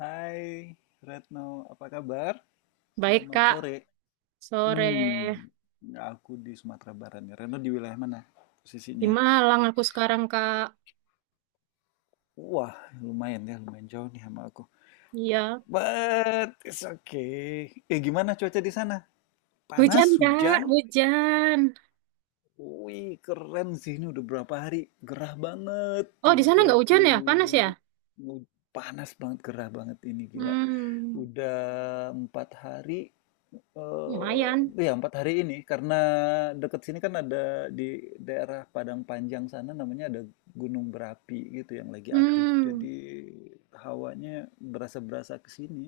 Hai Retno, apa kabar? Baik, Selamat Kak. sore. Sore Hmm, aku di Sumatera Barat nih. Retno di wilayah mana di posisinya? Malang aku sekarang, Kak. Wah, lumayan ya, lumayan jauh nih sama aku. Iya. But it's okay. Eh, gimana cuaca di sana? Hujan, Panas, Kak. hujan? Hujan. Wih, keren sih ini udah berapa hari. Gerah banget, Oh, di sana Tiga nggak hujan ya? Panas ya? puluh? Panas banget, gerah banget ini gila. Hmm, Udah 4 hari. Eee, lumayan. iya 4 hari ini karena deket sini kan ada di daerah Padang Panjang sana namanya ada gunung berapi gitu yang lagi aktif. Hmm, Jadi hawanya berasa-berasa ke sini.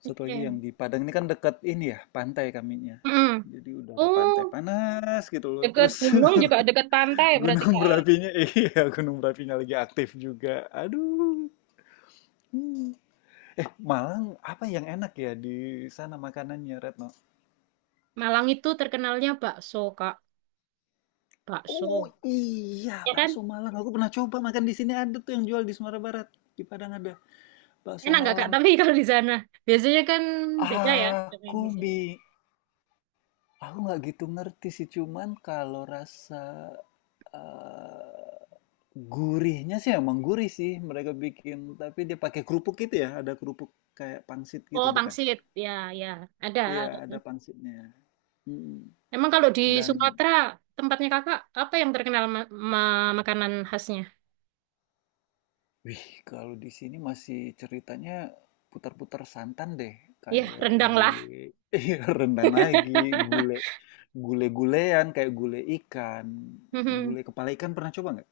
Satu lagi yang oke. di Padang ini kan dekat ini ya pantai kaminya. Hmm. Jadi udara pantai Oh, panas gitu loh. dekat Terus gunung juga dekat pantai berarti, gunung Kak, ya? berapinya, iya gunung berapinya lagi aktif juga. Aduh. Hmm. Eh, Malang apa yang enak ya di sana makanannya, Retno? Malang itu terkenalnya bakso, Kak. Oh Bakso. iya, Ya bakso kan? Malang. Aku pernah coba makan di sini, ada tuh yang jual di Sumatera Barat. Di Padang ada bakso Enak nggak, Kak? Malang. Tapi kalau di sana. Biasanya kan beda ya sama yang Aku di sini. bi, aku nggak gitu ngerti sih. Cuman kalau rasa eh, gurihnya sih emang gurih sih mereka bikin. Tapi dia pakai kerupuk gitu ya. Ada kerupuk kayak pangsit gitu Oh, bukan? pangsit. Ya, ya. Ada, Iya, ada. ada pangsitnya. Mm. Emang kalau di Dan Sumatera, tempatnya kakak, apa yang terkenal makanan khasnya? Wih, kalau di sini masih ceritanya putar-putar santan deh, Ya, kayak rendang lah. gule. Iya, rendang lagi, gule gule gulean kayak gule ikan, Mhm. gule kepala ikan, pernah coba nggak?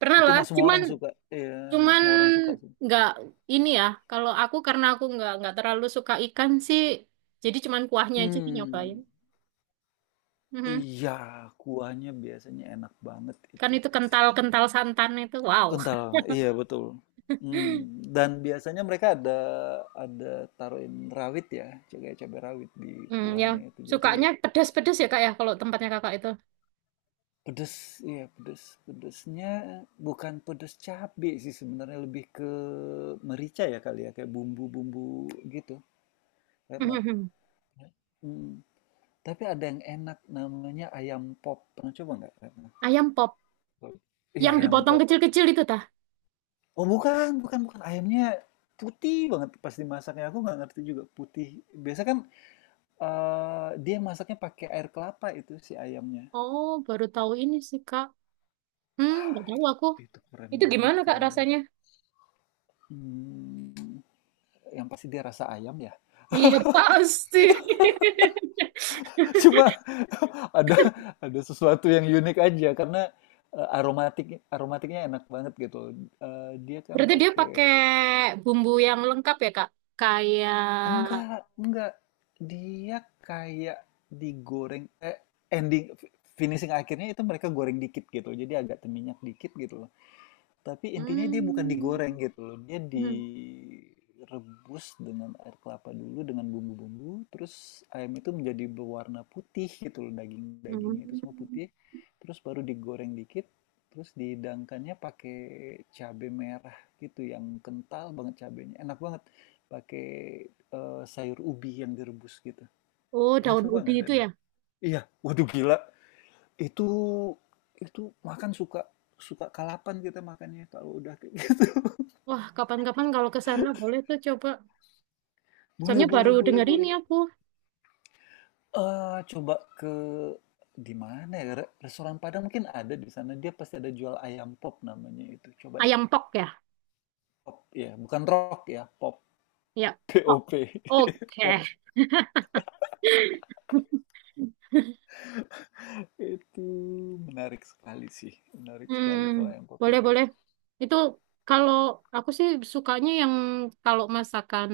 Pernah Itu lah, nggak semua cuman orang suka, iya nggak cuman semua orang suka sih. nggak ini ya. Kalau aku karena aku nggak terlalu suka ikan sih, jadi cuman kuahnya aja sih nyobain. Hmm, Mhm. iya kuahnya biasanya enak banget Kan itu. itu kental-kental santan itu, wow. Kental, iya betul. Hmm, dan biasanya mereka ada ada taruhin rawit ya, cabai cabai rawit di Ya, kuahnya itu. Jadi sukanya pedas-pedas ya kak ya kalau tempatnya kakak itu. pedes, ya pedes. Pedesnya bukan pedes cabe sih sebenarnya, lebih ke merica ya kali ya, kayak bumbu-bumbu gitu. Retno. Mhm. Hmm. Tapi ada yang enak, namanya ayam pop. Pernah coba nggak, Retno? Ayam pop, Iya, yang ayam dipotong pop. kecil-kecil itu tah. Oh bukan, bukan, bukan. Ayamnya putih banget pas dimasaknya. Aku nggak ngerti juga putih. Biasa kan dia masaknya pakai air kelapa itu si ayamnya. Oh, baru tahu ini sih kak. Nggak Ah, tahu aku. itu keren Itu banget, gimana Kak keren banget. rasanya? Hmm, yang pasti dia rasa ayam ya. Iya pasti. Cuma ada ada sesuatu yang unik aja karena aromatiknya enak banget gitu. Eh, dia kan Berarti dia pakai pakai bumbu yang lengkap ya Kak? Kayak enggak dia kayak digoreng, eh, ending finishing akhirnya itu mereka goreng dikit gitu. Jadi agak minyak dikit gitu. Tapi intinya dia bukan hmm, digoreng gitu loh. Dia hmm, direbus dengan air kelapa dulu dengan bumbu-bumbu, terus ayam itu menjadi berwarna putih gitu loh, daging-dagingnya itu semua hmm. putih. Terus baru digoreng dikit, terus dihidangkannya pakai cabai merah gitu yang kental banget cabainya. Enak banget pakai sayur ubi yang direbus gitu. Oh, Pernah daun coba nggak, ubi itu Dani? ya. Iya, waduh gila. Itu makan suka suka kalapan kita makannya kalau udah kayak gitu. Wah, kapan-kapan kalau ke sana boleh tuh coba. Boleh Soalnya boleh baru boleh denger boleh. ini aku. Coba ke di mana ya, restoran Padang mungkin ada di sana, dia pasti ada jual ayam pop namanya itu, coba deh, Ayam pok ya? pop ya, bukan rock ya, pop, Ya, pok. Pop, Oke. pop. Itu menarik sekali sih, menarik Hmm, sekali kalau ayam pop boleh itu. boleh. Itu kalau aku sih sukanya yang kalau masakan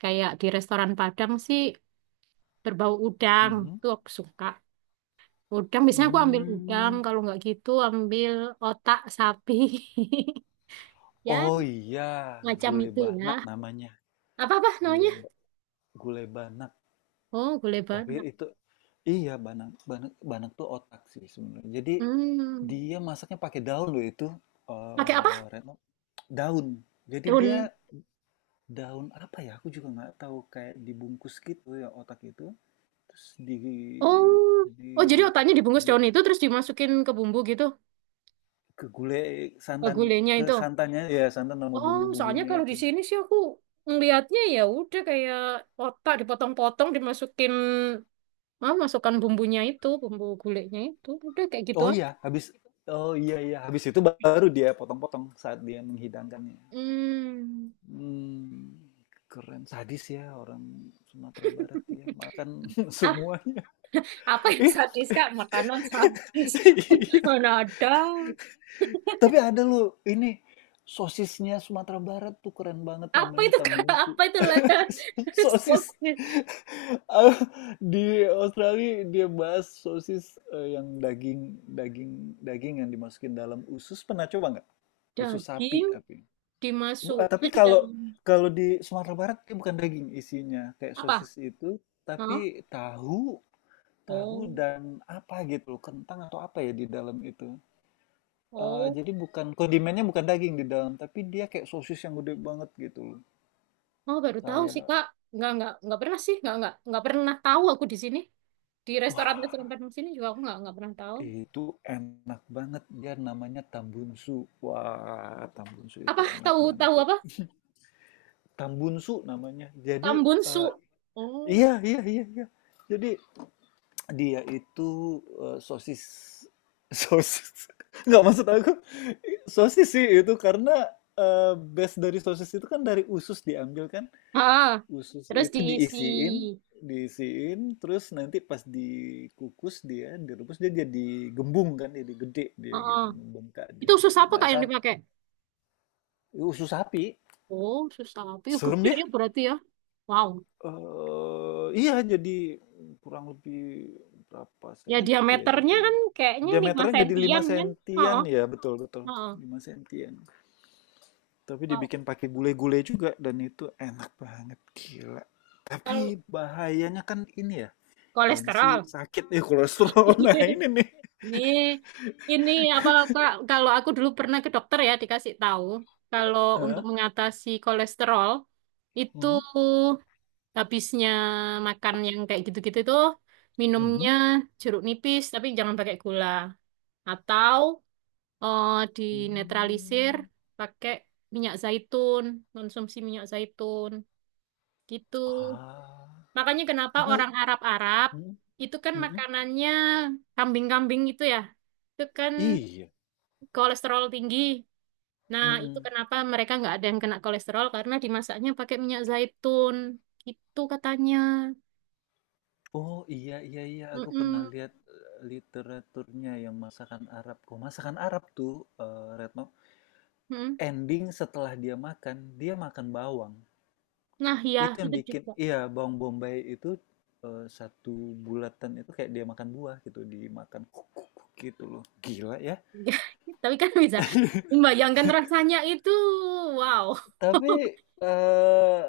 kayak di restoran Padang sih berbau udang Mhm, tuh aku suka udang, biasanya aku ambil udang, mmm, kalau nggak gitu ambil otak sapi ya oh iya, macam gulai itu, ya banak namanya, apa apa gulai namanya, ba gulai bana. oh gulai Tapi banyak, itu iya, Banak, Banak, Banak tuh otak sih sebenarnya. Jadi hmm dia masaknya pakai daun loh itu, pakai eh apa Retno, daun. Jadi daun, dia daun apa ya? Aku juga nggak tahu, kayak dibungkus gitu ya otak itu. Terus oh oh jadi di, otaknya dibungkus di daun itu terus dimasukin ke bumbu gitu, ke gulai ke santan, gulainya ke itu. santannya ya, santan sama Oh, soalnya bumbu-bumbunya kalau di itu. sini sih aku ngelihatnya ya udah kayak otak dipotong-potong dimasukin, masukkan bumbunya itu bumbu gulainya itu udah kayak gitu Oh aja. iya, habis oh iya iya, habis itu baru dia potong-potong saat dia menghidangkannya. Hmm. Mmm, keren. Sadis ya orang Sumatera Barat ya, makan Ap- semuanya. Apa yang Ih, sadis kak, makanan sadis? iya, Mana ada? tapi ada loh ini, sosisnya Sumatera Barat tuh keren banget Apa namanya itu kak? Tambungsu. Apa itu lah? Sosis, Stoknya. eee, di Australia dia bahas sosis, yang daging daging daging yang dimasukin dalam usus, pernah coba nggak? Usus sapi Daging tapi. Tapi dimasukin dalam kalau kalau di Sumatera Barat dia bukan daging isinya kayak apa? sosis itu, Hah? tapi tahu, tahu Oh. dan apa gitu loh, kentang atau apa ya di dalam itu. Eh, Oh jadi bukan kondimennya, bukan daging di dalam, tapi dia kayak sosis yang gede banget gitu loh. oh, baru tahu Kayak sih kak. Nggak pernah sih, nggak pernah tahu aku di sini, di restoran-restoran wah, Padang sini juga aku nggak pernah tahu. itu enak banget. Dia namanya Tambunsu. Wah, Tambunsu itu Apa enak tahu banget, tahu ya. apa Tambunsu namanya. Jadi eh, tambunsu. Oh, iya iya iya iya. Jadi dia itu, sosis sosis nggak maksud aku sosis sih itu karena, base dari sosis itu kan dari usus diambil kan, ah, usus terus itu diisi. diisiin diisiin terus nanti pas dikukus dia, direbus dia jadi gembung kan, jadi gede dia Oh, gitu, membengkak itu dia sus gitu. apa kak Nah yang dipakai? usus sapi. Oh, susah apa? Yuk, Serem gede ya ya? berarti ya. Wow. Iya jadi kurang lebih berapa Ya senti ya, diameternya jadi kan kayaknya 5 diameternya jadi lima sentian kan? sentian Heeh, ya betul betul heeh. 5 sentian, tapi Wow. dibikin pakai gulai-gulai juga, dan itu enak banget gila. Kalau Tapi bahayanya kan ini ya, tensi kolesterol. sakit nih, kolesterol. Nah ini nih, Ini ini apa Kak, kalau aku dulu pernah ke dokter ya dikasih tahu kalau untuk heeh, mengatasi kolesterol itu mhm, habisnya makan yang kayak gitu-gitu tuh, mhm, minumnya jeruk nipis tapi jangan pakai gula, atau dinetralisir mmm, pakai minyak zaitun, konsumsi minyak zaitun gitu. ah, Makanya kenapa padahal orang Arab-Arab mhm, itu kan mhm, makanannya kambing-kambing gitu ya. Itu kan iya, kolesterol tinggi. Nah, itu mhm. kenapa mereka nggak ada yang kena kolesterol karena dimasaknya pakai minyak zaitun gitu katanya. Oh iya iya iya, aku pernah Mm-mm, lihat literaturnya yang masakan Arab. Kok masakan Arab tuh eh, Retno, mm. ending setelah dia makan bawang. Nah, ya Itu yang itu bikin, juga. iya bawang bombay itu satu bulatan itu kayak dia makan buah gitu, dimakan kuk, kuk, kuk gitu loh. Gila ya. Tapi kan bisa membayangkan rasanya itu. Wow. Tapi eh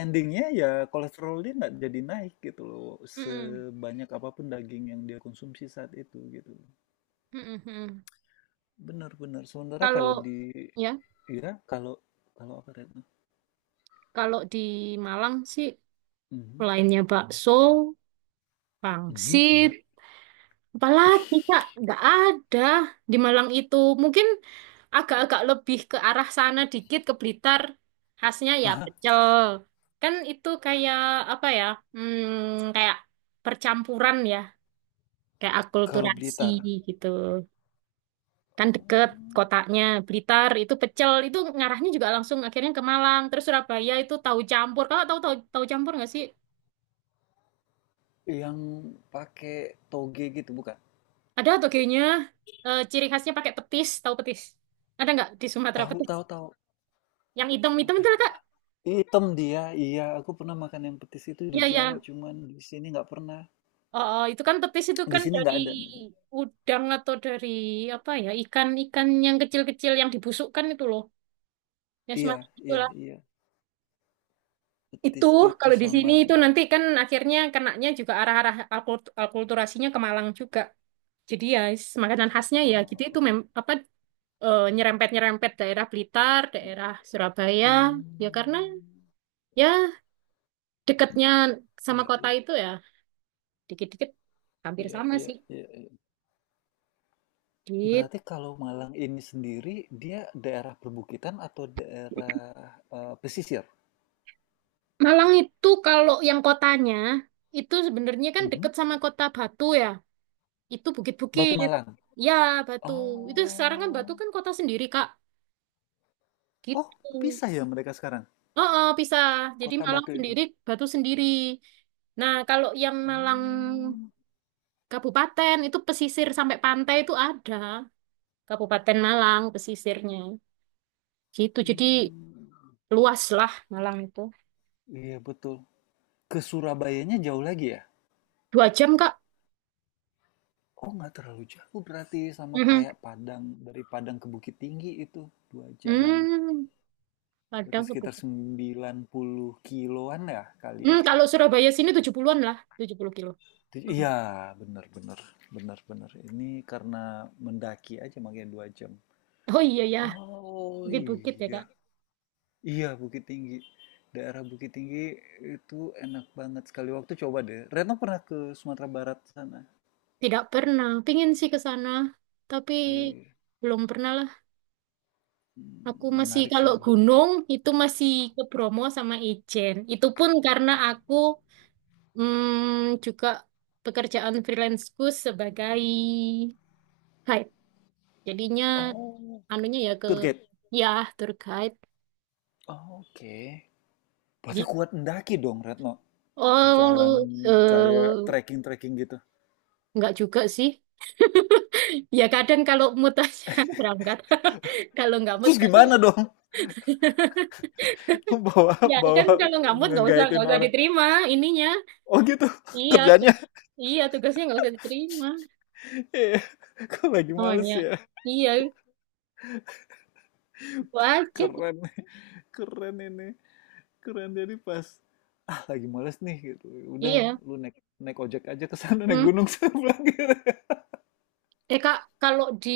endingnya ya kolesterol dia nggak jadi naik gitu loh, Mm-mm. sebanyak apapun daging yang dia konsumsi saat itu gitu. Mm, mm, mm. Benar-benar. Sementara Kalau kalau di ya, ya kalau kalau apa Retno? kalau di Malang sih Mhm, selainnya bakso, mhm, pangsit, ya. apalagi Kak, nggak ada di Malang itu. Mungkin agak-agak lebih ke arah sana dikit ke Blitar, khasnya ya Aha, pecel. Kan itu kayak apa ya? Kayak percampuran ya, kayak kalau akulturasi Blitar. gitu. Kan deket Oh, kotanya, Blitar itu pecel itu ngarahnya juga langsung akhirnya ke Malang terus Surabaya itu tahu campur, kalau tahu, tahu campur nggak sih? yang pakai toge gitu bukan? Ada, atau kayaknya ciri khasnya pakai petis, tahu petis. Ada nggak di Sumatera Tahu petis tahu tahu. yang hitam hitam itu Aduh, lah, kak. nggak. Hitam dia. Iya, aku pernah makan yang petis itu di Ya Jawa, ya, cuman di sini nggak pernah. oh, oh, itu kan petis itu Di kan sini dari nggak ada. udang, atau dari apa ya, ikan ikan yang kecil kecil yang dibusukkan itu loh, ya Iya, semacam iya, itulah. iya. Itu Petis itu kalau di sama, sini itu nanti kan akhirnya kenanya juga arah-arah alkulturasinya ke Malang juga. Jadi ya makanan khasnya ya gitu itu oh, apa nyerempet-nyerempet daerah Blitar, daerah Surabaya, ya karena hmm, ya dekatnya sama iya, kota iya, itu ya, dikit-dikit hampir iya, sama iya, sih. iya. Di Berarti kalau Malang ini sendiri, dia daerah perbukitan atau daerah, pesisir? Malang itu kalau yang kotanya itu sebenarnya kan Mhm. deket sama kota Batu ya. Itu Batu bukit-bukit. Malang? Ya, Batu. Itu sekarang kan Batu Oh. kan kota sendiri, Kak. Oh, Gitu. pisah ya mereka sekarang? Oh, oh, pisah. Jadi Kota Malang Batu itu? sendiri, Batu sendiri. Nah, kalau yang Malang Mmm, Kabupaten itu pesisir sampai pantai itu ada. Kabupaten Malang pesisirnya. Gitu. Jadi mmm, luas lah Malang itu. iya betul. Ke Surabayanya jauh lagi ya? 2 jam, Kak. Oh, nggak terlalu jauh berarti, sama Mhm. kayak Padang, dari Padang ke Bukit Tinggi itu 2 jaman. Hmm. Berarti Padang ke sekitar Bukit. 90 kiloan ya kali Hmm, ya? kalau Surabaya sini 70-an lah, 70 kilo. Mhm. Iya, bener, bener, bener, bener. Ini karena mendaki aja makanya 2 jam. Oh iya ya, Oh bukit-bukit ya, Kak. iya, iya Bukit Tinggi. Daerah Bukit Tinggi itu enak banget sekali. Waktu coba deh. Retno pernah ke Sumatera Barat sana. Tidak pernah. Pingin sih ke sana, tapi Iya. belum pernah lah. Aku Hmm, masih menarik kalau sih. Menarik sih. gunung itu masih ke Bromo sama Ijen. Itu pun karena aku juga pekerjaan freelanceku sebagai guide. Jadinya Oh, anunya ya ke tour guide. ya tour guide. Oh, oke. Berarti Jadi, kuat mendaki dong, Retno. oh lu Jalan kayak eh, trekking-trekking gitu. nggak juga sih. Ya kadang kalau mood aja berangkat. Kalau nggak mood, Terus gimana dong? Bawa ya bawa kan, kalau nggak mood nggak usah nggak ngegaitin usah orang. diterima ininya. Oh gitu Iya kerjanya. iya tugasnya nggak usah diterima Iya. Kok lagi males namanya. ya? Iya itu aja. Keren. Keren ini. Keren, jadi pas ah lagi males nih gitu. Udah Iya. lu naik naik ojek aja ke sana naik Hmm. gunung saya bilang gitu. Eh kak, kalau di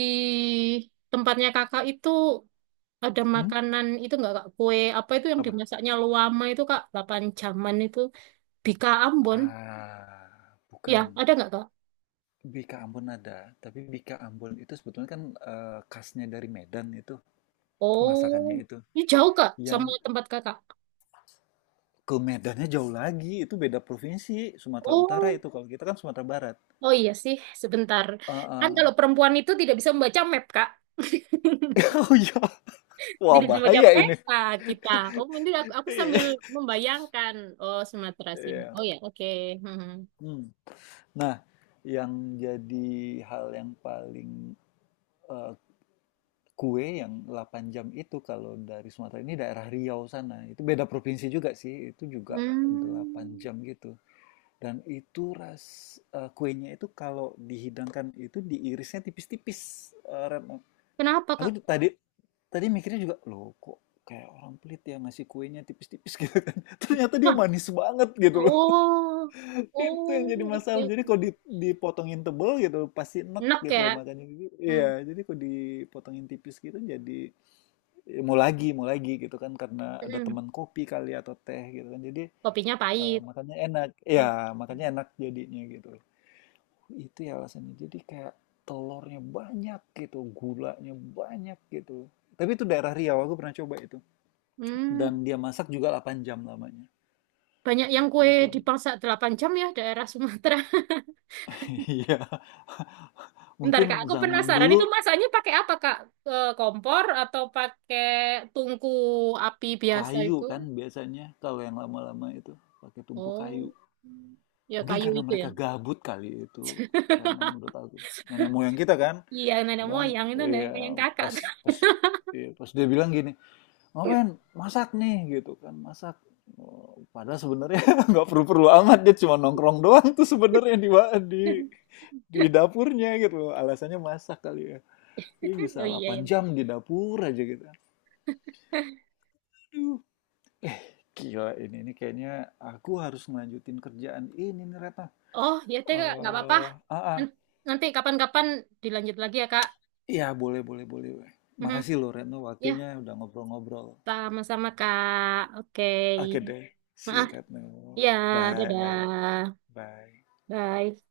tempatnya kakak itu ada Hmm? makanan itu nggak Kak? Kue apa itu yang Apa? dimasaknya luama itu Kak? 8 jaman itu. Bika Ambon. Ah, Ya, bukan. ada nggak Kak? Bika Ambon ada, tapi Bika Ambon itu sebetulnya kan khasnya dari Medan itu, Oh, masakannya itu. ini jauh Kak Yang sama tempat Kakak. ke Medannya jauh lagi, itu beda provinsi, Sumatera Utara Oh, itu, kalau kita kan Sumatera Barat. oh iya sih, sebentar. Ah, Kan kalau ah. perempuan itu tidak bisa membaca map Kak. Oh iya, wah, Tidak bisa membaca bahaya ini. peta kita. Oh, ini aku sambil membayangkan. Oh, Sumatera sini. Iya. Oh ya, oke. Hmm. Hmm. Nah, yang jadi hal yang paling eh, kue yang 8 jam itu kalau dari Sumatera ini daerah Riau sana. Itu beda provinsi juga sih, itu juga 8 Hmm. jam gitu. Dan itu kuenya itu kalau dihidangkan itu diirisnya tipis-tipis, eh Retno. Kenapa Aku Kak? ju- tadi tadi mikirnya juga, loh kok kayak orang pelit ya ngasih kuenya tipis-tipis gitu kan. Ternyata dia Wah, manis banget gitu loh. oh, Itu yang jadi oh, oke. masalah. Jadi kalau Oke. Dipotongin tebel gitu, pasti enek Enak gitu loh ya. makanya. Gitu Hmm. iya, jadi kalau dipotongin tipis gitu jadi ya mau lagi gitu kan karena ada Mm-mm. teman kopi kali atau teh gitu kan. Jadi Kopinya pahit. makanya enak. Iya, makanya enak jadinya gitu loh. Itu ya alasannya. Jadi kayak telurnya banyak gitu, gulanya banyak gitu. Tapi itu daerah Riau, aku pernah coba itu. Hmm, Dan dia masak juga 8 jam lamanya. banyak yang delapan kue jam. dipangsa 8 jam ya daerah Sumatera. Iya, Bentar Kak, mungkin aku zaman penasaran itu dulu masaknya pakai apa Kak? E, kompor atau pakai tungku api biasa kayu itu? kan biasanya kalau yang lama-lama itu pakai tungku kayu, Oh, ya mungkin kayu karena itu ya. mereka gabut kali itu Reno, menurut aku nenek moyang kita kan Iya, nenek bilang moyang itu nenek moyang ya, kakak. pas pas ya, pas dia bilang gini, ngapain masak nih gitu kan masak. Oh, padahal sebenarnya nggak perlu-perlu amat, dia cuma nongkrong doang tuh sebenarnya di di dapurnya gitu alasannya masak kali ya, dia Oh bisa iya 8 ya. jam di dapur aja gitu. Aduh. Eh, gila ini. Ini kayaknya aku harus ngelanjutin kerjaan ini nih, Retno. Oh, ya deh Kak, nggak apa-apa. Eh, ah, ah. N- Nanti kapan-kapan dilanjut lagi ya Kak. Iya, boleh, boleh, boleh. Mhm. Makasih loh, Retno. Ya, Waktunya udah ngobrol-ngobrol. sama-sama Kak. Oke. Oke deh. See you, Maaf. Retno. Ya, Bye. dadah. Bye. Bye.